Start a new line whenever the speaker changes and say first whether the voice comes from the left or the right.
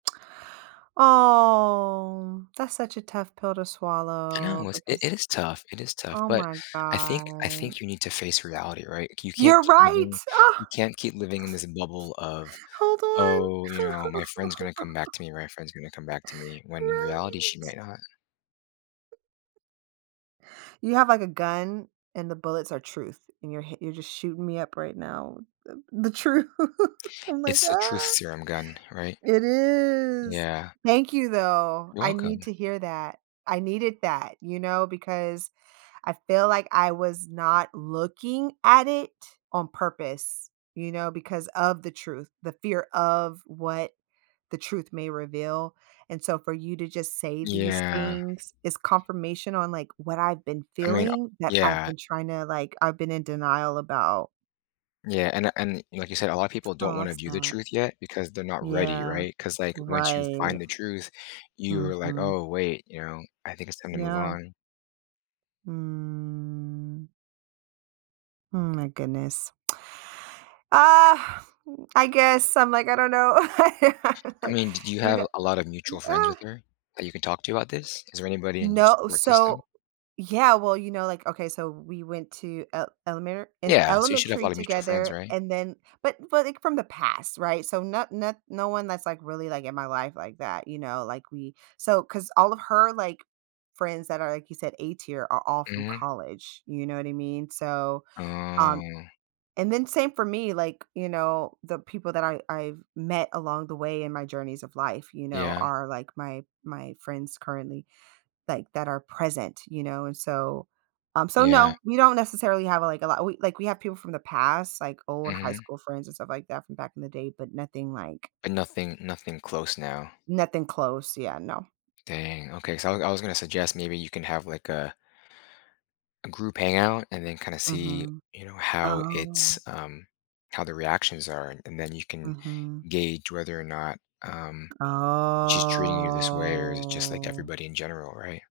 right: Oh, that's such a tough pill to
left: I
right: swallow
left: know, it's
right: because
left: it is tough. It is tough,
right: oh
left: but
right: my
left: I think I
right: god.
left: think you need to face reality, right? You can't
right: You're
left: keep
right: right!
left: living
right: Ugh.
left: you can't keep living in this bubble of,
right: Hold on.
left: "Oh, you know, my friend's gonna come back to me my friend's gonna come back to me," when in reality, she
right: Right.
left: might not.
right: You have, like, a gun and the bullets are truth and you're hi you're just shooting me up right now the the truth I'm like,
left: It's the truth
right: "Ah."
left: serum gun, right?
right: It is.
left: Yeah.
right: Thank you though.
left: You're
right: I need
left: welcome.
right: to hear that. I needed that, you know, because I feel like I was not looking at it on purpose, you know, because of the truth, the fear of what the truth may reveal and so for you to just say these
left: Yeah.
right: things is confirmation on, like, what I've been
left: I mean o
right: feeling that I've
left: yeah.
right: been tryna, like I've been in denial about.
left: Yeah, and and like you said, a lot of people don't
right: Oh
left: wanna
right: that's
left: view the
right: sad.
left: truth yet because they're not ready,
right: Yeah,
left: right? 'Cause, like, once you
right: right.
left: find the truth, you're like,
right: Mhm.
left: "Oh, wait," you know? "I think it's time to move
right: Yeah.
left: on."
right: Mm. Mm, my goodness. Ah, I guess I'm, like, I don't know,
left: I mean, did you
right: you kno
left: have a lot of mutual friends
right: ah.
left: with her that you can talk to about this? Is there anybody in your
right: No,
left: support system?
right: so yeah well, you know like, okay so we went to el elemer
left: Yeah. So you should have a
right: elementary
left: lot of mutual friends,
right: together
left: right?
right: and then but but, like, from the past right so no not no one that's, like, really, like, in my life like that, you know, like, we so cause all of her, like, friends that are, like you said, A tier are all from
left: Mhm.
right: college, you know what I mean? So, um,
left: Oh.
right: and then same for me, like, you know, the people that I I've met along the way in my journeys of life, you know,
left: Yeah.
right: are, like, my my friends currently, like, that are present, you know, and so, um, so
left: Yeah.
right: no, we don't necessarily have, like, a lot, like, we have people from the past, like, old high
left: Mhm.
right: school friends and stuff like that from back in the day, but nothing like
left: But nothing nothing close now.
right: Nothing close. Yeah, no.
left: Dang, okay. So, I I was gonna suggest maybe you can have, like, a a group hangout and then kinda see,
right: Mhm.
left: you know, how it's,
right: Oh.
left: um, how the reactions are. And then you can
right: Mhm.
left: gauge whether or not, um, she's treating you this way or is it just like
right: Oh.
left: everybody in general, right?